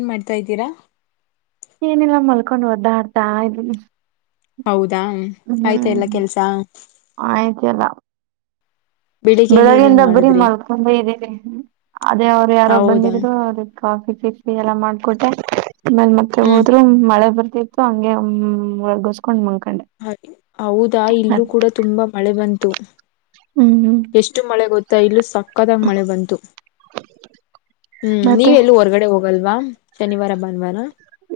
ಏನ್ ಮಾಡ್ತಾ ಇದ್ದೀರಾ. ಏನಿಲ್ಲ ಮಲ್ಕೊಂಡ್ ಓದ್ದಾಡ್ತಾ ಇದೀನಿ. ಹೌದಾ ಆಯ್ತಾ ಎಲ್ಲಾ ಕೆಲ್ಸ. ಆಯ್ತ ಇಲ್ಲ. ಬೆಳಿಗ್ಗೆಯಿಂದ ಏನೇನ್ ಬೆಳಗ್ಗೆಯಿಂದ ಬರಿ ಮಾಡಿದ್ರಿ ಮಲ್ಕೊಂಡೆ ಇದ್ದೀನಿ ಅದೇ ಅವ್ರು ಯಾರೊ ಹೌದಾ ಬಂದಿದ್ರು ಅದು. ಕಾಫಿ ಚಿಫಿ ಎಲ್ಲಾ ಮಾಡ್ಕೊಟ್ಟೆ ಆಮೇಲೆ ಮತ್ತೆ ಹ್ಮ್ ಹೋದ್ರು ಮಳೆ ಬರ್ತಿ. ಹಂಗೆ ರಗಸ್ಕೊಂಡ್ ಮಲ್ಕಂಡೆ. ಹೌದಾ ಇಲ್ಲೂ ಕೂಡ ತುಂಬಾ ಮಳೆ ಬಂತು. ಹ್ಮ್ ಹ್ಮ- ಎಷ್ಟು ಮಳೆ ಗೊತ್ತಾ ಇಲ್ಲೂ ಸಕ್ಕದಾಗ ಮಳೆ ಬಂತು. ಹ್ಮ್ ಮತ್ತೆ ನೀವೆಲ್ಲ ಹೊರ್ಗಡೆ ಹೋಗಲ್ವಾ ಶನಿವಾರ ಭಾನುವಾರ.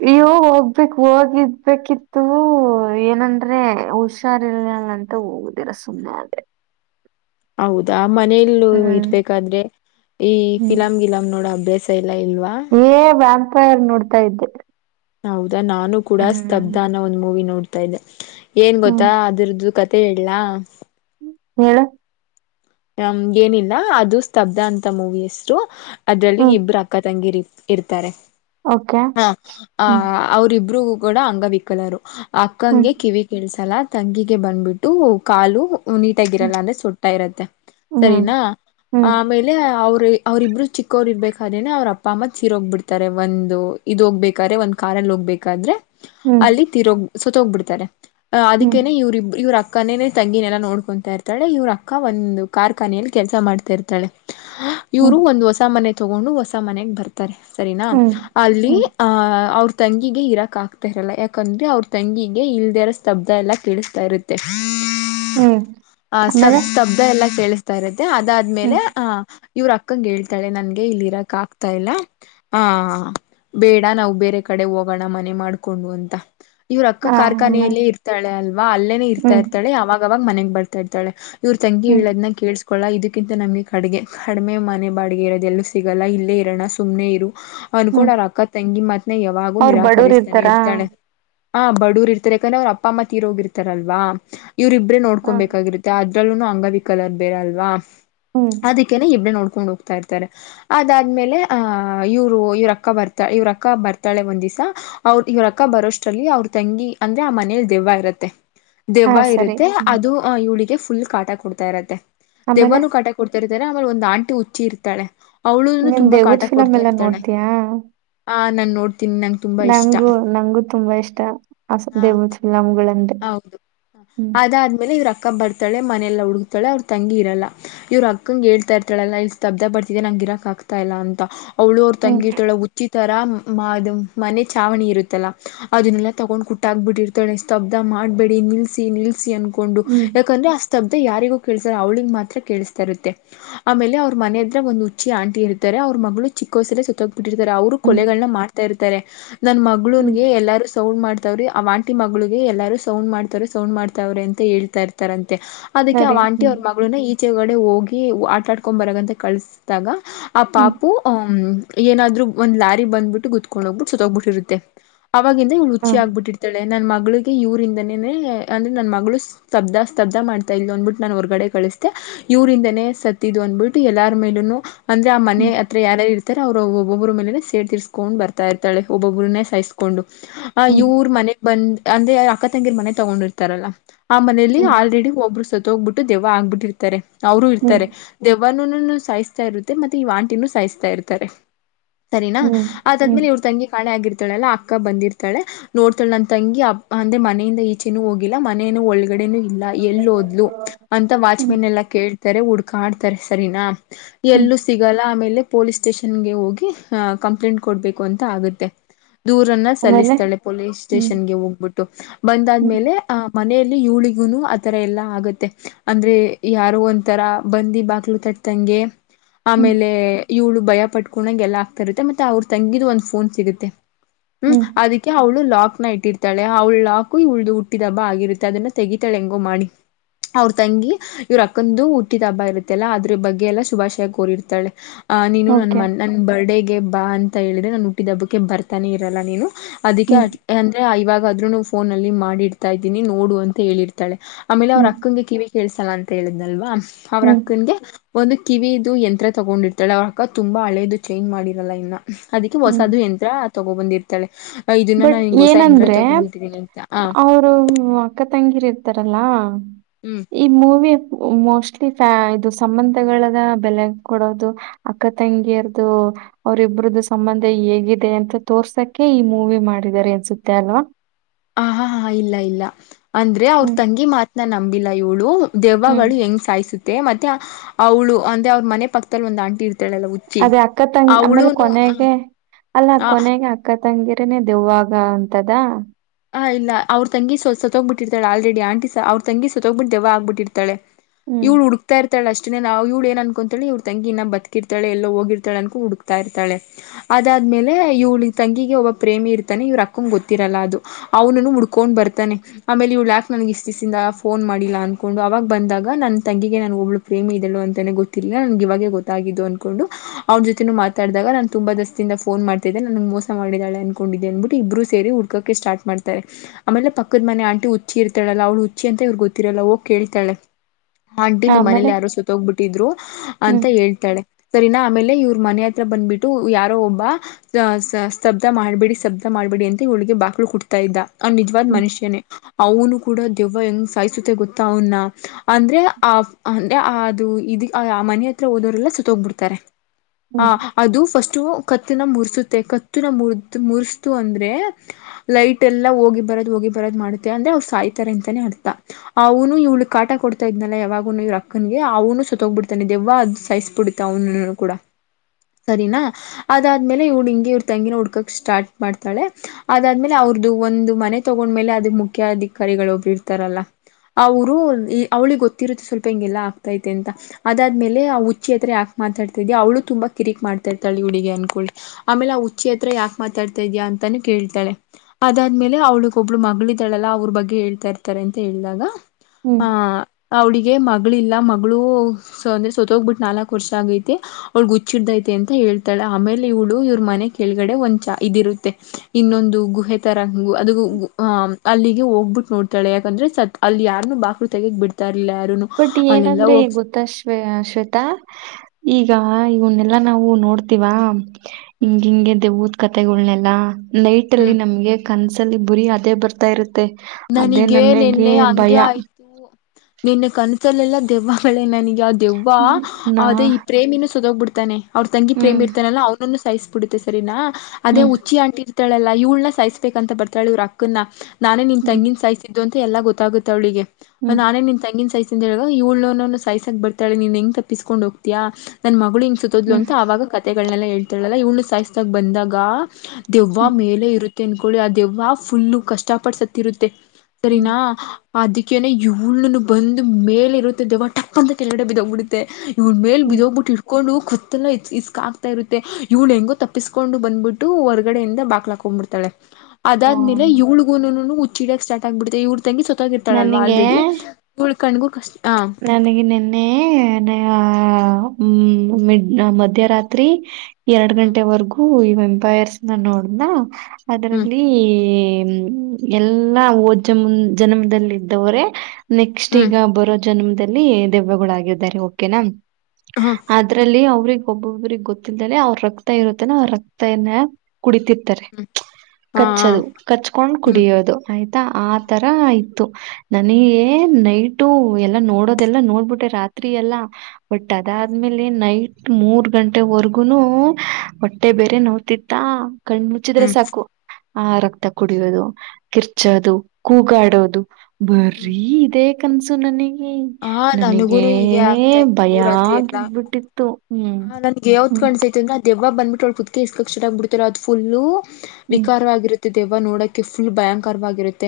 ನೀವೂ ಹೋಗ್ಬೇಕು ಹೋಗಿದ್ಬೇಕಿತ್ತು ಏನಂದ್ರೆ ಹುಷಾರ್ರಿಲಿಲಂತೆ. ಅ ಹೋಗುದಿರ ಸುಮ್ಮನೆ ಅದೆ. ಹೌದಾ ಮನೆಯಲ್ಲೂ ಹ್ಮ್ ಇರ್ಬೇಕಾದ್ರೆ ಈ ಹ್ಮ್ ಫಿಲಂ ಗಿಲಾಮ್ ನೋಡ ಅಭ್ಯಾಸ. [unintelligible] ಇಲ್ವಾ. ಏ ವ್ಯಾಂಪೈರ್ ನೋಡ್ತಾ ಇದ್ದೆ. ಹೌದಾ ನಾನು ಕೂಡ ಸ್ತಬ್ಧ ಹ್ಮ್ ಅನ್ನೋ ಒಂದ್ ಮೂವಿ ನೋಡ್ತಾ ಇದ್ದೆ ಏನ್ ಹ್ಮ್ ಗೊತ್ತಾ ಅದರದ್ದು ಕ. ಎಲ್ಲಾ. ಹೇಳ. ಏನಿಲ್ಲ ಅದು ಸ್ತಬ್ಧ ಅಂತ ಮೂವಿ ಹೆಸರು ಅದ್ರಲ್ಲಿ ಹ್ಮ್ ಇಬ್ರು ಆಗ್ತ. ಅಕ ತಂಗಿರಿ ಇರ್ತಾರೆ ಓಕೆ ಹ ಆ. ಹ್ಮ್ ಅವ್ರಿಬ್ರಗೂ ಕೂಡ ಅಂಗವಿಕಲರು ಹ್ಮ್ ಅಕ್ಕಗೆ ಕಿವಿ. ಕೇಸಲ್ಲ ತಗ್ಂಗಿಗೆ ಬಂದ್ಬಿಟ್ಟು ಕಾಲು ಹ್ಮ್ ನೀಟಾಗಿರಲ್ಲ ಅಂದ್ರೆ ಸುಟ್ಟ ಇರತ್ತೆ. ಹ್ಮ್ ಸರಿನಾ ಹ್ಮ್ ಆಮೇಲೆ. ಅವ್ರರು ಅವ್ರ ಇಬ್ಬರು ಚಿಕ್ಕೋರು ಇರ್ಬೇಕಾದ್ರೇನೆ ಅವ್ರ ಅಪ್ಪ ಅಮ್ಮ ತೀರಿ ಹೋಗ್ಬಿಡ್ತಾರೆ ಒಂದು. ಇದು ಹೋಗ್ಬೇಕಾದ್ರೆ ಒಂದ್ ಕಾರಲ್ಲಿ ಹೋಗ್ಬೇಕಾದ್ರೆ. ಹ್ಮ್ ಅಲ್ಲಿ ತೀರೋಗ ಸತೋಗ್ಬಿಡ್ತಾರೆ ಅ ಹ್ಮ್ ಅದಕ್ಕೇನೆ ಇವ್ರಬ್ ಇವ್ರು. ಅಕ್ಕನೇನೇ ತಂಗಿನೆಲ್ಲಾ ನೋಡ್ಕೊತಾ ಇರ್ತಾಳ ಇವ್ರ ಅಕ್ಕ ಒಂದು ಕಾರ್ಖಾನೆಯಲ್ಲಿ ಕೆಲಸ ಮಾಡ್ತಾ ಇತಾಳೆ. ಇವರು ಹ್ಮ್ ಒಂದ್ ಹೊಸ ಮನೆ ತಗೊಂಡು ಹೊಸ ಮನೆಗ್ ಬರ್ತಾರೆ ಸರಿನಾ ಅಲ್ಲಿ. ಹ್ಮ್ ಆ ಅವ್ರ ತಂಗಿಗೆ ಇರಾಕ್ ಆಗ್ತಾ ಇರಲ್ಲ ಯಾಕಂದ್ರೆ ಅವ್ರ ತಂಗಿಗೆ ಇಲ್ದರೋ ಸ್ತಬ್ದ ಎಲ್ಲ ಕೇಳಿಸ್ತಾ ಇರುತ್ತೆ. ಹ್ಮ್ [unintelligible] ಆ ಆಮೇಲೆ ಸ್ತಬ್ದ ಎಲ್ಲ ಕೇಳಿಸ್ತಾ ಇರುತ್ತೆ ಅದಾದ್ಮೇಲೆ ಹ್ಮ್ ಆಹ. ಇವ್ರ ಅಕ್ಕಂಗಗೆ ಹೇಳ್ತಾಳೆ ನನ್ಗೆ ಇಲ್ಲಿ ಇರಕ್ ಆಗ್ತಾ ಇಲ್ಲ. ಹಾ ಬೇಡ ನಾವು ಬೇರೆ ಕಡೆ ಹೋಗೋಣ ಮನೆ ಮಾಡ್ಕೊಂಡು ಅಂತ. ಇವ್ರ ಅಕ್ಕ ಹ ಆಮೇಲೆ ಕಾರ್ಖಾನೆಯಲ್ಲೇ ಇರ್ತಾಳೆ ಅಲ್ವಾ ಅಲ್ಲೇನೇ ಇರ್ತಾ ಹ್ಮ್ ಇರ್ತಾಳೆ ಅವಾಗವಾಗ ಮನೆಗ್ ಬರ್ತಾ ಇರ್ತಾಳೆ. ಇವ್ರ ತಂಗಿ ಹ್ಮ್ ಹೇಳ. ಸ್ಕೊಳ್ಳಲ್ಲ ಇದಕ್ಕಿಂತ ನಮ್ಗೆ ಕಡ್ಗೆ ಕಡಿಮೆ ಮನೆ ಬಾಡಿಗೆ ಇರೋದೆ ಎಲ್ಲೂ ಸಿಗಲ್ಲ ಇಲ್ಲೇ ಇರೋಣ ಸುಮ್ನೆ ಇರು. ಹ್ಮ್ ಅನ್ಕೊಂಡರ ಅಕ್ಕ ತಂಗಿ ಮಾತ್ನ ಯಾವಾಗೂ ಅವ್ರ ಬಡವರು ನಿರಾಕರಿಸ್ತಾನೆ ಇರ್ತಾರಾ ಇರ್ತಾಳೆ. ಹಾ ಬಡವರ್ ಇರ್ತಾರೆ ಯಾಕಂದ್ರೆ ಅವ್ರ ಅಪ್ಪ ಅಮ್ಮ ತೀರ ಹೋಗಿರ್ತಾರಲ್ವಾ ಇವ್ರ ಇಬ್ರ ಹ ನೋಡ್ಕೊಂಬಬೇಕಾಗಿರ್ತ್ತ. ಮತ್ತೆ ಅದ್ರಲ್ಲೂನು ಅಂಗವಿಕಲರ್ ಬೇರೆ ಅಲ್ವಾ. ಹ್ಮ್- ಅದಕ್ಕೆೇನೆ ಇಬ್ರೆ ನೋಡ್ಕೊಂಡ ಹೋಗತ ಇರ್ತಾರೆ. ಅದಾದ್ಮೇಲೆ ಅ ಇವ್ರು ಇವ್ರಕ್ಕ ಬರ್ತಾ ಇವ್ರಕ್ಕ ಬರ್ತಾಳೆ ಒಂದ ದಿಸ. ಅವ್ರ ಇವ್ರ ಅಕ್ಕ ಬರೋಷ್ಟಲ್ಲಿ ಅವ್ರ ತಂಗಿ ಅಂದ್ರೆ ಆ ಮನೇಲಿ ದೆವ್ವ ಇರತ್ತೆ. ಹಾ ದೆವ್ವ ಸರಿ ಇರುತ್ತೆ ಹ್ಮ್ ಅದು ಇವಳಿಗೆ ಫುಲ್ ಕಾಟ ಕೊಡ್ತಾ ಇರುತ್ತೆ ಆಮೇಲೆ ದೆವ್ವನೂ ಕಾಟ ಕೊಡ್ತಾ ಇರ್ತಾರೆ ಆಮೇಲೆ ಒಂದು ಆಂಟಿ ಹುಚ್ಚಿರ್ತಾಳೆ. ಅವಳುನು ನೀನ್ ತುಂಬಾ ದೇವದ್ ಕಾಟ ಫಿಲಮ್ ಕೊಡ್ತಾ ಎಲ್ಲ ಇರ್ತಾಳೆ ನೋಡ್ತೀಯಾ ಆ ನಾನ ನೋಡ್ತೀನಿ ನಂ ನಂಗೂ ನಂಗೂ ತುಂಬಾ ಇಷ್ಟಾ ಅಸ ಹಾ ದೇವ ಫೀಲಂಗಳು ಅಂದ್ರೆ. ಹೌದು ಅದಾದ್ಮೇಲೆ ಇವ್ರ ಅಕ್ಕ ಬರ್ತಾಳೆ ಮನೆೆಯಲ್ಲಾ ಹುಡುಕ್ತಾಳೆ ಅವ್ರ ತಂಗಿ ಇರಲ್ಲ. ಇವ್ರ ಅಕ್ಕಂಗಗೆ ಹೇಳ್ತಾ ಇರ್ತಾಳಲ್ಲ ಇ ಸ್ತಬ್ದ ಬರ್ತಿದೆ ನಂಗೆ ಗಿರಕ್ ಆಗ್ತಾ ಇಲ್ಲ ಅಂತ. ಅವಳು ಅವ್ರು ಹ್ಮ್ ತಂಗಿ ಇರ್ತಾಳೆ ಹುಚ್ಚಿ ತರಾ ಅದು ಮನೆ ಚಾವಣಿ ಇರುತ್ತಲ್ಲಾ ಅದನ್ನೆಲ್ಲ ತಗೊಂಡ್ ಕುಟ್ಟಕ್ಬಿಟ್ಟಿರ್ತ. ತಬ್ದ ಮಾಡ್ಬೇಡಿ ನಿಲ್ಸಿ ನಿಲ್ಸಿ ಅನ್ಕೊಂಡು ಹ್ಮ್ ಯಾಕಂದ್ರೆ ಅಷ್ಟ ಸ್ತಬ್ಧ ಯಾರಿಗೂ ಕೇಳಸಲ್ಲ ಅವ್ಳಿಗೆ ಮಾತ್ರ ಕೇಳಿಸ್ತಾ ಇರುತ್ತೆ. ಆಮೇಲೆ ಅವ್ರ ಮನೆ ಹತ್ರಾ ಒಂದು ಹುಚ್ಚಿ ಆಂಟ ಇತಾರೆ ಅವ್ರ ಮಗಳು ಚಿಕ್ಕೋಸ್ಸಲೇ ಸುತ್ತ ಹೋಗ್ ಬಿಟ್ಟಿರ್ತಾರೆ ಅವರು ಹ್ಮ್ ಕೊಲೆಗಳನ್ನ ಮಾಡ್ತಾ ಇರ್ತಾರೆ ನನ್ ಹ್ಮ್ ಮಗಳನ್ಗೆ ಎಲ್ಲಾರೂ ಸೌಂಡ್ ಮಾಡ್ ವ್ರಿ ಅವ ಆಂಟಿ ಮಗಳಿಗೆ ಎಲ್ಲಾರೂ ಸೌಂಡ್ ಮಾಡ್ತವ್ರೆ ಸೌಂಡ್ ಮಾಡ್ತವ್ರೆ ಅಂತ ಹೇಳ್ತಾ ಇರ್ತಾರಂತೆ. ಅದಕ್ಕೆ ಸರಿ ಅವ ಆಂಟಿ ಹ್ಮ್ ಅವ್ರ ಮಗಳನ್ನ ಈಚೆಗಡೆ ಹೋಗಿ ಆಟ ಆಡ್ಕೊ ಬರಗಂತ ಕಳಸಿದಾಗ. ಆ ಹ್ಮ್ ಪಾಪು ಅಂ ಏನಾದ್ರು ಒಂದ್ ಲಾರಿ ಬಂದ್ಬಿಟ್ಟು ಗೂತ್ಕೊಂಡ್ ಹೋಗ್ಬಿಟ್ಟು ಸತೋಗ್ಬಿಟ್ಟಿರುತ್ತೆ. ಅವವಾಗಿಂದ ಇವಳ ಹ ಆಗ್ಬಿಟ್ಟಿರ್ತಳ ನನ ಮಗಳಿಗೆ ಕ ಇವರಿಂದನೇ ಅಂದ್ರರೆ ನನ್ನ ಮಗಳು ಸ್ತಬ್ಧ ಸ್ತಬ್ಧ ಮಾಡ್ತಾ ಇಲ್ಲು ಅಂದ್ಬಿಟ್ಟು ನಾನು ಹೊರಗಡೆ ಕಳಿಸ್ದೆ. ಇವರಿಂದನೇ ಸತ್ತಿದು ಅಂದಬಿಟ್ಟು ಎಲ್ಲಾರ ಮೇಲೂನು ಅಂದ್ರೆ ಆ ಮನೆ ಹ್ಮ್ ಹತ್ರ ಯಾರ ಇರ್ತ ರ ಅವರು ಒಬ್ಬೊಬ್ಬ್ರ ಮೇಲೆನೆ ಸೇರ್ ತಿರ್ಸ್ಕೊಂಡು ಬರ್ತಾ ಇರ್ತಾಳೆ ಒಬ್ಬೊಬ್ನ್ನೇ ಸಾಯಿಸ್ಕೊಂಡು. ಆ ಹ್ಮ್ ಇವ್ರ ಮನೆ ಬಂದ್ ಅಂದ್ರೆ ಅಕ್ಕ ತಂಗಿರ್ ಮನೆ ತಗೊಂಡಿರ್ತಾರಲ್ಲ. ಆ ಮನೆಯಲ್ಲಿ ಹ್ಮ್ ಆಲ್ರೆಡಿ ಒಬ್ರು ಸತ್ ಹೋಗ್ಬಿಟ್ಟು ದೇವ ಆಗ್ಬಿಟ್ಟಿರ್ತಾರೆ ಅವರು ಹ್ಮ್ ಇರ್ತಾರೆ. ದೆವ್ನನು ಸಾಯಿಸ್ತಾ ಇರುತ್ತೆ ಮತ್ತೆ ಈ ಆಂಟಿನೂ ಸಾಯಿಸ್ತಾ ಇರ್ತಾರೆ. ಸರಿನಾ ಹ್ಮ್ ಹ್ಮ್ ಅದಾದ್ಮೇಲೆ ಇವ್ರ ತಂಗಿ ಕಾಣೆ ಆಗಿರ್ತಾಳೆಲ್ಲಾ ಅಕ್ಕ ಬಂರ್ದಿತಾಳೆ ನೋಡ್ತಾಳೆ ನನ್ನ ತಂಗಿ ಅ ಅಂದ್ರೆ ಮನೆಯಿಂದ ಈಚೆನೂ ಹೋಗಿಲ್ಲ ಮನೇನು ಒಳಗಡೊನು‌ ಇಲ್ಲ. ಎಲ್ಲ ಹೋದ್ಲು ಅಂತ ಹ್ಮ್ ವಾಚ್ಮೆನ್ ಎಲ್ಲಾ ಕೇಳ್ತಾರೆ ಹುಡ್ಕಾ ಆಡ್ತಾರೆ ಸರಿನಾ. ಹ್ಮ್ ಎಲ್ಲೂ ಸಿಗಲ್ಲ ಆಮೇಲೆ ಪೊಲೀಸ್ ಸ್ಟೇಷನ್ಗೆ ಹೋಗಿ ಅಹ ಕಂಪ್ಲೇಂಟ್ ಕೊಡ್ಬೇಕು ಅಂತ ಆಗತ್ತೆ. ದೂರನ್ನ ಆಮೇಲೆ ಸಲ್ಲಿಸ್ತಾಳೆ ಪೊಲೀಸ್ ಹ್ಮ್ ಸ್ಟೇಷನ್ಗೆ ಹೋಗ್ಬಿಟ್ಟು ಹ್ಮ್ ಬಂದಾದ್ಮೇಲೆ. ಆ ಮನೆಯಲ್ಲಿ ಇವಳಿಗೂನು ಆತರ ಎಲ್ಲ ಆಗುತ್ತೆ ಅಂದ್ರೆ ಯಾರೋ ಒಂಥರ ಬಂದಿ ಬಾಕ್ಲು ತಟ್ಟ ತಂಗೆ. ಹ್ಮ್ ಆಮೇಲೆ ಇವಳು ಭಯ ಪಟ್ಕೊಂಡಾಗ ಎಲ್ಲ ಆಗ್ತಾ ಇರುತ್ತೆ ಮತ್ತೆ ಅವರು ತಂಗಿದ್ ಒಂದ್ ಫೋನ್ ಸಿಗುತ್ತೆ. ಹ್ಮ್ ಅದಕ್ಕೆ ಅವಳು ಲಾಕ್ನ ಇಟ್ಟಿರ್ತಾಳೆ. ಅವ್ಳ ಲಾಕು ಇವ್ಳದ ಹುಟ್ಟಿದ ಹಬ್ಬ ಆಗಿರುತ್ತೆ ಅದನ್ನ ತೆಗೀತಳ ಹೆಂಗೋ ಮಾಡಿ. ಅವ್ರ ತಂಗಿ ಇವ್ರ ಅಕ್ಕಂದು ಹುಟ್ಟಿದ ಹಬ್ಬಾ ಇರತ್ತಲ್ಲ ಅದ್ರ ಬಗ್ಗೆ ಎಲ್ಲಾ ಶುಭಾಶಯ ಕೋರಿರ್ತಾಳೆ. ಅಹ ನೀನು ನನ್ ಓಕೆ ಮ ನನ್ ಬರ್ಡೇಗೆ ಬಾ ಅಂತ ಹೇಳಿದ್ರೆ ನನ್ ಹುಟ್ಟಿದ ಹಬ್ಬಕ್ಕೆ ಬರ್ತಾನೆ ಇರಲ್ಲ ನೀನು. ಅದಕ್ಕೆ ಅ ಹ್ಮ್ ಅಂದ್ರೆ ಇವಾಗಾದ್ನು ಫೋನ್ ಅಲ್ಲಿ ಮಾಡಿಡ್ತಾ ಇದ್ದೀನಿ ನೋಡು ಅಂತ ಹೇಳಿರ್ತಾಳೆ. ಆಮೇಲೆ ಅವ್ರ ಹ್ಮ್ ಅಕ್ಕನ್ಗೆ ಕಿವಿ ಕೇಳಸಲ್ಲ ಅಂತ ಹೇಳಿದ್ಲ್ವಾ ಅವ್ರ ಹ್ಮ್ ಅಕ್ಕನ್ಗೆ. ಒಂದು ಕಿವಿದು ಯಂತ್ರ ತಗೊಂಡಿರ್ತಾಳೆ ಅವ ಅಕ್ಕ ತುಂಬಾ ಹಳೆದು ಚೈಂಜ್ ಮಾಡಿರಲ್ಲ ಇನ್ನ. ಅದಕ್ಕೆ ಹ್ಮ್ ಹೊಸದು ಯಂತ್ರ ತಗೋ ಬಂದಿರ್ತಾಳೆ ಇದನ್ನ ನಾನ್ ಹಿಂಗ್ ಹೊಸ ಯಂತ್ರ ದ್ರೆ ತಗೊಂಡಿದ್ದೀನಿ ಅಂತ ಹ ಅವರು ಅಕ್ಕ ತಂಗಿರಿ ಇರ್ತಾರಲ್ಲ. ಹ್ಮ್. ಈ ಮೂವಿ ಮೋಸ್ಟ್ಲಿಫ ಇದು ಸಂಬಂಧಗಳದ ಬೆಲೆ ಕೊಡೋದು. ಅಕ್ಕ ತಂಗಿಯರದು ಅವ್ರ ಇಬ್ಬರದೂ ಸಂಬಂಧ ಹೇಗಿದೆ ಅಂತ ತೋರ್ಸಕ್ಕೆೆ ಈ ಮೂವಿ ಮಾಡಿದ್ದಾರೆ ಅನ್ಸುತ್ತೆ ಅಲ್ವಾ. ಹ ಹಾ ಹಾ ಇಲ್ಲ ಇಲ್ಲ ಅಂದ್ರೆ ಅವ್ರ ಹ್ಮ್ ತಂಗಿ ಮಾತ್ನ ನಂಬಿಲ್ಲ ಇವಳು. ಹ್ಮ್ ದೆವ್ವಗಳು ಹೆಂಗ್ ಸಾಯಿಸುತ್ತೆ ಮತ್ತೆ ಅವ್ಳು ಅಂದೆ ಅವ್ರ ಮನೆ ಪಕ್ಕದಲ್ಲಿ ಒಂದಂದು ಆಂಟಿ ಇರ್ತಾಳೆಲ್ಲ ಅದೇ ಅಕ್ಕ ತಂಗಿ ಆಮೇಲೆ ಕೊನೆಗೆ ಅಲ್ಲ ಆ ಕೊನೆಗೆ ಅಕ್ಕ ಅಕ್ಕ ತಂಗಿರನೇ ದೆವ್ವಾ ಆಗೋ ಅಂತದ. ಹಾ ಇಲ್ಲ ಅವ್ರ ತಂಗಿ ಸ ಸತ್ತೋಗ ಹೋಗ್ಬಿಟ್ಟಿರ್ತಾಳ ಆಲ್ರೆಡಿ ಆಂಟಿ ಸ ಅವ್ರ ತಂಗಿ ಸತ್ತೋಗ ಹೋಗ್ಬಿಟ್ಟುವ್ ಆಗ್ಬಿಟ್ಟಿತಳೆ. ಹ್ಮ್ ಇವ್ಳ ಹು ಹತ ಇತಳೆ ಅಷ್ಟೇ ನಾವು ಇವಳ ಏನ ಅನ್ಕೊಂತಾಳೆ ಇವ್ರ ತಂಗಿ ಇನ್ನ ಬದ್ಕಿರ್ತಾಳೆ ಎಲ್ಲೊ ಹೋಗಿತಾಳನ್ಕೊಂಡ ಹುಡ್ತಾ ಇರ್ತಳೆ. ಅದಾದ್ಮೇಲೆ ಇವ್ಳಿಗೆ ತಂಗಿಗೆ ಒಬ್ಬ ಪ್ರೇಮಿ ಇರ್ತಾನೆ ಇವ್ರ ಅಕ್ಕಂಗ್ ಗೊತ್ತಿರಲ್ಲ ಅದು. ಅವನುನು ಉಡ್ಕೊಂಡ್ ಬರ್ತಾನೆ. ಆಮೇಲೆ ಇವಳ ಯಾಕ್ ನನ್ಗೆ ಇಷ್ಟ ದಿಸದಿಂದ ಫೋನ್ ಮಾಡಿಲ್ಲ ಅನ್ಕೊಂಡು ಅವಾಗ ಬಂದಾಗ ನನ್ ತಂಗಿಗೆ ನನ್ ಒಬ್ಳು ಫೇಮ ಇದಳು ಅಂತಲೇ ಗೊತ್ತಿಲ್ಲ ನನಗೆ ಇವಾಗೇ ಗೊತ್ತಾಗಿದ್ದು ಅಂದ್ಕೊಂಡು. ಅವ್ರ ಜೊತೆನು ಮಾತಾಡಾಗ ನಾನ್ ತುಂಬಾ ದಸ್ತಿಿಂದಫೋನ್ ಮಾಡ್ತಿದ್ದೆ ನನನ್ ಮೋಸ ಮಾಡಿದ್ದಾಳೆ ಅನ್ಕೊಂಡಿದ್ದೆ ಅನ್ಬಿಟ್ಟು ಇಬ್ಬರು ಸೇರಿ ಹುಡ್ ಕೊಕೆ ಸ್ಟಾರ್ಟ್ ಮಾಡ್ತಾರೆ. ಆಮೇಲೆ ಪಕ್ಕದ ಮನೆ ಆಂಟಿ ಹುಚ್ಚಿ ಇರ್ತಾಳಲ್ಲ ಅವಳ ಹುಚ್ಚಿ ಅಂತ ಇವ್ ಗೊತ್ತಿರಲ್ಲ ಹೋಗ ಕೇಳ್ತಾಳೆ. ಆಂಟಿ ನಿಮ್ ಆಮೇಲೆ ಮನೇಲಿ ಯಾರು ಸತ್ತೋಗ್ಬಿಟ್ಟಿದ್ರು ಹ್ಮ್ ಅಂತ ಹೇಳ್ತಾಳೆ. ಸರಿನಾ ಆಮೇಲೆ ಇವ್ರ ಮನೆ ಹತ್ರ ಬಂದ್ಬಿಟ್ಟು ಯಾರೋ ಒಬ್ಬ ಅ ಸ್ತಬ್ಧ ಮಾಡ್ಬೇಡಿ ಸ್ತಬ್ಧ ಮಾಡ್ಬೇಡಿ ಅಂತ ಇವಳಿಗೆ ಬಾಕ್ಲು ಕು [unintelligible] ಅವ್ ನಿಜವಾದ್ ಹ್ಮ್ ಮನುಷ್ಯನೇ. ಅವನು ಕೂಡ ದೆವ್ವ ಹೆಂಗ್ ಸಾಯಿಸುತ್ತೆ ಗೊತ್ತ ಅವನ್ನ ಅಂದ್ರೆ ಆ ಅದು ಇ ಆ ಆ ಮನೆ ಹತ್ರ ಹೋದೋರೆಲ್ಲ ಸುತ್ತೋಗ್ಬಿಡ್ತಾರೆ ಆ ಹ್ಮ್ ಅದು ಫಸ್ಟು ಕತ್ತನ ಮುರ್ಸುತ್ತೆ ಕತ್ತನ ಮುರ ಮುರಿಸಸ್ತು ಅಂದ್ರೆ. ಲೈಟ್ ಎಲ್ಲ ಹೋಗಿ ಬರೋದ್ ಹೋಗಿ ಬರೋದು ಮಾಡುತ್ತೆ ಅಂದ್ರೆ ಅವ್ರ ಸಾಯ್ತಾರೆ ಅಂತಾನೇ ಅರ್ಥ. ಅವ್ನು ಇವ್ಳಗ್ ಕಾಟ ಕೊಡ್ತಾ ಇದ್ನಲ್ಲ ಯಾವಾಗನು ಇವರ್ ಅಕ್ಕನ್ಗೆ ಅವ್ನು ಸತ್ತ ಹೋಗ್ಬ ಬಿಡ್ತಾನೆ ದೆವ್ವ ಅಡ ಸಾಯ್ಸಿ ಬಿಡ್ ತ್ತೆ ಆವ್ನುನು ಕೂಡ. ಸರಿನಾ ಅದಾದ್ಮೇಲೆ ಇವ್ಳು ಹಿಂಗೆ ಇವ್ರ ತಂಗಿನ ಹುಡ್ಕಕ್ ಸ್ಟಾರ್ಟ ಮಾಡ್ತಾಳೆ ಅದಾದ್ಮೇಲೆ. ಇಲ್ಲಾ ಅವ್ರ್ದು ಒಂದು ಮನೆ ತಗೊಂಡ್ಮೇಲೆ ಅದಕ್ ಮುಖ್ಯಾ ಅಧಿಕಾರಿಗಳು ಒಬ್ರು ಇರ್ತಾರಲ್ಲ. ಅವರು ಈ ಅವಳಿಗೆ ಗೊತ್ತಿರುತ್ತೆ ಸ್ವಲ್ಪ ಹಿಂಗೆಲ್ಲ ಆಗತೈತೆ ಅಂತ. ಅದಾದ್ಮೇಲೆ ಆ ಹುಚ್ಚಿ ಹತ್ರ ಯಾಕ್ ಮಾತಾಡ್ತಿದವಿ ಅವಳು ತುಂಬ ಕಿರಿಕ್ ಮಾಡ್ತಾರ್ತಾಳಿ ಇವಳಿಗೆ ಅನ್ಕೊಳ್ಳಿ. ಆಮೇಲೆ ಆ ಹುಚ್ಚಿ ಹತ್ರ ಯಾಕ್ ಮಾತಾಡ್ತಾ ಇದ್ಯಾ ಅಂತಾನ ಕೇಳ್ತಾಳೆ. ಅದಾದ್ಮೇಲೆ ಅವ್ಳಗ ಒಬ್ಳು ಮಗಳ ಇದ್ದಾಳಲ್ಲ ಅವ್ರ ಬಗ್ಗೆ ಹೇಳ್ತಾ ಇರ್ತಾರೆ ಅಂತ ಹೇಳಿದಾಗ. ಹ್ಮ್ ಹಾ. ಅವಳಿಗೆ ಮಗಳಿಲ್ಲ ಮಗಳು ಅಂದ್ರೆ ಸತ ಹೋಗ್ಬಿಟ್ಟು ನಾಲ್ಕ್ ವರ್ಷ ಆಗೈತಿ. ಅವಳ ಹುಚ್ಚಿಡದೈತೆ ಅಂತ ಹೇಳ್ತಾಳೆ ಆಮೇಲೆ ಇವಳು ಇವ್ರ ಮನೆ ಕೆಳಗಡೆ ಒಂದ್ ಚಾ ಇದ ಇರುತ್ತೆ ಇನ್ನೊಂದು ಗು ತರ ಅದು ಅಲ್ಲಿಗೆ ಹೋಗ್ಬಿಟ್ಟ ನೋ ತಳ ಯಾಕಂದ್ರೆ ಅಲ್ಲಿ ಯಾರು ಬಾಕ್ಲು ತಗಿ ಬಿಡ್ತ ಇಲಿಲ್ಲ ಯಾರುನು. ಬಟ್ ಅಲ್ಲೆಲ್ಲಾ ಏನಂದ್ರೆ ಹೋಗ್ ಗೊತ್ತಷ್ಟ ಶ ಶ್ವೇತಾ ಈಗ ಇವನ್ನೆಲ್ಲಾ ನಾವು ನೋಡ್ತಿವಾ. ಹ್ಮ್ ಹಿಂಗೆ ಹಿಂಗೆ ದೇವ್ವದ ಕತೆಗಳನೆೆಲ್ಲ ನೈಟ್ ಹ್ಮ್ ಅಲ್ಲಿ ನಮ್ಗೆ ಕನ್ಸಲ್ಲಿ ಬರಿ ಅದೇ ಬರ್ತಾ ಇರುತ್ತೆ ಅದೇ ನನಗೆ ಭಯ. [inaudible] ನಿನ್ನೇ ಕನಸಲೆೆಲ್ಲ ದೆವ್ವಗಳೇ ನನಗೇ ಅದ್ ದೆವ್ವ ಹ್ಮ್, ನಾ ಅದೇ ಈ ಪ್ರೇಮಿನು ಸದೋಗ್ ಬಿಡ್ತಾನೆ ಅವ್ರ ತಂಗಿ ಪ್ರೇಮಿ ಹ್ಮ್ ಇರ್ತಾನಲ್ಲ ಅ [unintelligible] ಸಹಿಸ್ ಬಿಡುತ್ತೆ ಸರಿನಾ ಅದೇ ಹ್ಮ್ ಹು ಹುಚ್ಚಿ ಆಂಟಿ ಇರ್ತಾಳಲ್ಲ ಇವಳ್ನ ಸಾಯಿಸ್ಬೇಕ್ಂತ ಬತಾಳ ಇವ್ರ ಅಕ್ಕನ ನಾನೇ ನಿಮ್ ಹ್ಮ್ ತಂಗಿನ ಸಾಯ- ಇದು ಅಂತ ಎಲ್ಲಾ ಗೊತ್ತಾಗುತ್ತೆ ಅವಳಿಗೆ ಹ್ಮ್ ನಾನೇ ನಿನ್ ತಂಗಿನ ಸೈ [unintelligible] ಇವಳುನು ಸೈಸಕ್ ಬತಾಳ ನೀನ್ ಹೆಂಗ್ ತಪ್ಪಿಸಕೊಂಡ್ ಹೋಗ್ತಿಯಾ ನನ್ ಮಗಳು ಹಿಂಗ್ ಹ್ಮ್ ಸ್ [inaudible] ಅವಾಗ ಕತೆಗಳನೆಲ್ಲ ಹೇಳ್ತಾಳಲ್ಲ ಇವಳ್ನ ಸಾಯಿಸ್ತಾಗ ಬಂದಾಗ ದೆವ್ವ ಹ್ಮ್ ಹ್ಮ್ ಮೇಲೆ ಇರುತ್ ತಿನ್ಕೊಳ್ಳಿ ಅ ದೆವ್ವ ಫುಲ್ಲು ಕಷ್ಟ ಪಟ್ಟು ಸತ್ತಿರುತ್ತೆ ಸರಿನಾ ಹ್ಮ್ ಅದಕ್ಕೆನೆ ಯುನೂನೂ ಬಂದು ಮೇಲೆ ಇರುತ್ತ ದೇವ್ವ ಟಪ್ಪ ಅಂತ ಕೆಳಗಡೆ ಬಿದ್ಹೋಗ್ಬಿಡುತ್ತೆ ಯೂನ್ ಮೇಲೆ ಹ್ಮ್ ಬಿಧೋಗ್ಬಿಟ್ ಇರ್. ಹಕೊಂಡು ಕುತ್ತಲ್ಲ ಇಚ್ ಇಚ್ಕಾ ಆಗ್ತಾ ಇತ್ತೆ ಇವಳು ಹೆಂಗ ತಪ್ಪಿಸಕೊಂಡು ಬಂದ್ಬಿಟ್ಟು ಹೊರ್ಗಡೆಯಿಂದ ಬಾಕ್ಲ ಹಾಕೊಂಡ್ಬಿಡ್ ತ್ತಾಳೆ ಆ, ಅದಾದ್ಮೇಲೆ ಇವಳಳ್ಗುನು ಹುಚ್ಚಿಡಕ್ ಸ್ಟಾರ್ಟ್ ಆಗ್ಬಿಡ್ತೆ ಇವರ್ ತಂಗಿ ಸತ್ತೋಗ್ ಇರ್ತಳಲ್ವ ಆಲ್ರೆಡಿ. ನನಗೆ ಉಳ್ಕೊಂಡ್ಗು ಕಷ್ ಹಾಂ ನನಗೆ ನಿನ್ನೆ ನ ಅ ಹ್ಮ್ ಮಧ್ಯರಾತ್ರಿ ಎರಡ್ ಹ ಹ್ಮ್ ಗಂಟೆವರೆಗೂ ಈ ವೆಂಪೈರ್ಸ್ನ ನೋಡ್ನಾ ಹ್ಮ್ ಆದ್ರಲ್ಲಿ ಎಲ್ಲಾ ಹೋದ್ ಜನ್ಮಮುನ್ ಜನ್ಮದಲ್ಲ್ದಅವರೇ ನೆಕ್ಸ್ಟ್ ಹ್ಮ್ ಈಗ ಬರೋ ಜನ್ಮದಲ್ಲಿ ದೆವ್ವಗಳಾಗಿದ್ದಾರೆ ಓಕೆನಾ ಹಾಂ ಅದ್ರಲ್ಲಿ ಅವ್ರಗ್ ಒಬ್ಬೊಬ್ರಿಗ್ ಗೊತ್ತಲ್ದೇ ಅವ್ರ ರಕ್ತ ಇರುತ್ತೇನ ಅವರ್ ರಕ್ತನ ಕುಡಿತಿರ್ತಾರೆ ಹ್ಮ್ ಹಾ ಕಚ್ಚೋದು ಕಚ್ಕೊಂಡ್ ಹ್ಮ್ ಕುಡಿಯೋದು ಆಯ್ತಾ ಆ ತರ ಇತ್ತು ನನಗೆ ನೈಟು ಎಲ್ಲಾ ನೋಡೋದೆಲ್ಲಾ ನೋಡ್ಬಿಟೆ ರಾತ್ರಿ ಎಲ್ಲಾ ಬಟ್ ಅದಾದ್ಮೇಲೆ ಲೆ ನೈಟ್ ಮೂರ್ ಗಂಟೆವರೆಗುನು ಹೊಟ್ಟೆ ಬೇರೆ ನೋವ್ತಿತ್ತಾ ಕಣ್ ಮುಚ್ಚಿದ್ರೆ ಹ್ಮ್ ಸಾಕು ಆ ರಕ್ತ ಕುಡಿಯೋದು ಕಿರ್ಚೋದು ಕೂಗಾಡೋದು ಹ್ಮ್ ಬರಿ ಇದೇ ಕನಸ್ಸು ನನಿಗೆ ಆ ನನಗೇ ನನಗೂನು ಹೀಗೆ ಆಗ್ತಾ ಭಯ ಇತ್ತು ರಾತ್ರಿ ಎಲ್ಲಾ ಆಗ್ಬಿಟ್ಟಿತ್ತು ಹ್ಮ್ ಆ ನನ್ಗೆ ಯಾವ್ದ್ ಹ್ಮ್ ಕಾಣ್ಸೈತೆ ಅಂದ್ರೆ ಆ ದೆವ್ವ ಬಂದಬಿಟ್ಟುಳ ಕುತ್ಕೆ ಎಸ್ಕಕ್ಷ ಆಗಿ ಬಿಡ್ತಾರ ಅದು ಫುಲ್ಲು ವಿಕಾರವಾಗಿರುತ್ತೆ ದೆವ್ವ ನೋಡಕ್ಕೆ ಫುಲ್ ಭಯಂಕರವಾಗಿರುತ್ತೆ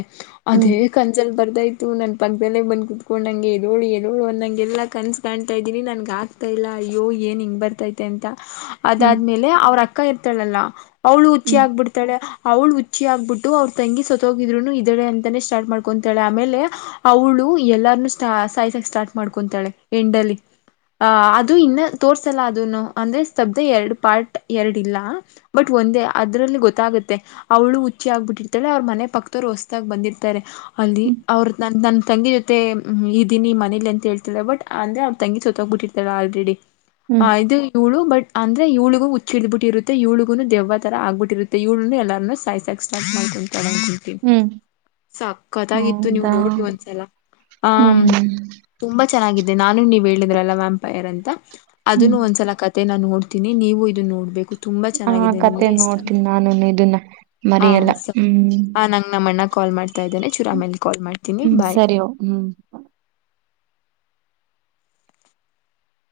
ಹ್ಮ್ ಅದೇ ಕನ್ಸಲ್ಲಿ ಬರ್ತಾಯಿತ್ತು ನನ್ನ ಪಕ್ಕದಲ್ಲೇ ಬಂದು ಕುತ್ಕೊಂಡ ಹಂಗೆ ಎದೋಳು ಎದೋಳು ಅಂದಂಗೆಲ್ಲ ಕನ್ಸು ಕಾಣ್ತಾ ಇದ್ದೀನಿ ನನಗೆ ಆಕ ತೈಲ ಅಯ್ಯೋ ಈ ಏನ್ ಹಿಂಗ್ ಬರ್ತೈತೆ ಅಂತ ಹ್ಮ್ ಹ್ಮ್ ಅದಾದ್ಮೇಲೆ ಅವ್ರ ಅಕ್ಕ ಇರ್ತಾಳಲ್ಲ ಅವ್ಳು ಹುಚ್ಚಿ ಹ್ಮ್ ಆಗ್ಬಿಡ್ತ ಅವಳು ಹುಚ್ಚಿ ಆಗ್ಬಿಟ್ಟು ಅವ್ರು ತಂಗಿ ಸತ್ ಹೋಗಿದ್ರು ಇದ್ದಳೆ ಅಂತಾನೇ ಸ್ಟಾರ್ಟ್ ಮಾಡ್ಕೊತಾಳೆ ಆಮೇಲೆ ಅವಳು ಎಲ್ಲಾರ್ನು ಸ್ಟಾ ಸಾಯ್ಸಾಕ್ ಸ್ಟಾರ್ಟ್ ಮಾಡ್ಕೊತಾಳೆ ಎಂಡ್ ಅಲ್ಲಿ ಅಹ ಅದು ಇನ್ನ ತೋರ್ಸಲ್ಲ ಅದನು ಅಂದ್ರೆ ಸ್ತಬ್ಧ ಎರಡ್ ಪಾರ್ಟ್, ಎರಡ್ ಇಲ್ಲ ಬಟ್ ಒಂದೇ ಅದ್ರಲ್ಲಿ ಗೊತ್ತಾಗುತ್ತೆ ಅವ್ಳು ಹುಚ್ಚಿ ಆಗ್ಬಿಟ್ಟಿತಳೆ ಅವ್ರ ಮನೆ ಪಕ್ತದವರ್ ಹೊಸದಾಗ ಬಂದಿರ್ತಾರೆ ಅಲ್ಲಿ ಹ್ಮ್ ಅವ್ರ ನ ನನ್ ತಂಗಿ ಜೊತೆ ಇದ್ದೀನಿ ಮನೇಲಿ ಅಂತ ಹೇಳ್ತಾಲೆ ಬಟ್ ಅಂದ್ರೆ ಅವ್ ತಂಗಿ ಸತೋಗ್ಬಿಟ್ಟಿ ಆಲ್ರೆಡಿ ಹ್ಮ್ ಹಾಂ ಇದು ಇವ್ಳು ಬಟ್ ಅಂದ್ರೆ ಇವ್ಳುಗೂ ಹುಚಬಿಟ್ಟಿರುತ್ತೆ ಇವ್ಳುಗೂನು ದೆವ್ವ ತರ ಆಗ್ಬಿಟ್ಟಿರುತ್ತೆ ಇವ್ಳುನೂ ಎಲ್ಲರೂ ಸಾಯಿಸಕ್ [inaudible] ಹ್ಮ್ ಸಕತಾಗಿತ್ತು ನೀವು ಹೌದಾ ನೋಡಿ ಒಂದ್ಸಲ ಹಾಂ ಹ್ಮ್ ತುಂಬಾ ಚೆನ್ನಿಗಿದೆ ನಾನು ನೀವ್ ಹೇಳಿದ್ರಲ್ಲ ಮ್ಯಾಮ್ ಎಂಪಾಯರ್ ಅಂತ ಹ್ಮ್ ಅದನ್ನು ಒಂದ್ಸಲ ಕಥೆ ಎ ನೋಡ್ತೀನಿ ನೀವು ಇದನ್ನು ನೋಡ್ಬೇಕು ತುಂಬಾ ಆ ಚೆನ್ನಾಗಿದೆ ಕತೆ ನಿಮ್ಗೆ ಇಷ್ಟ ನೋಡ್ತೀನಿ ಆಗುತ್ತೆ ನಾನು ಇದನ್ನ ಹಾಂ ಮರಿಯಲ್ಲ ಸರಿ ಹ್ಮ್ ಹಾಂ ನಂಗೆ ನಮ್ ಅಣ್ಣ ಕಾಲ್ ಮಾಡ್ತಾ ಇದ್ದಾನೆ ಚೂರು ಆಮೇಲೆ ಕಾಲ್ ಮಾಡ್ತೀನಿ ಹ್ಮ್ ಬಾಯ್ ಸರಿ ಹ್ಮ್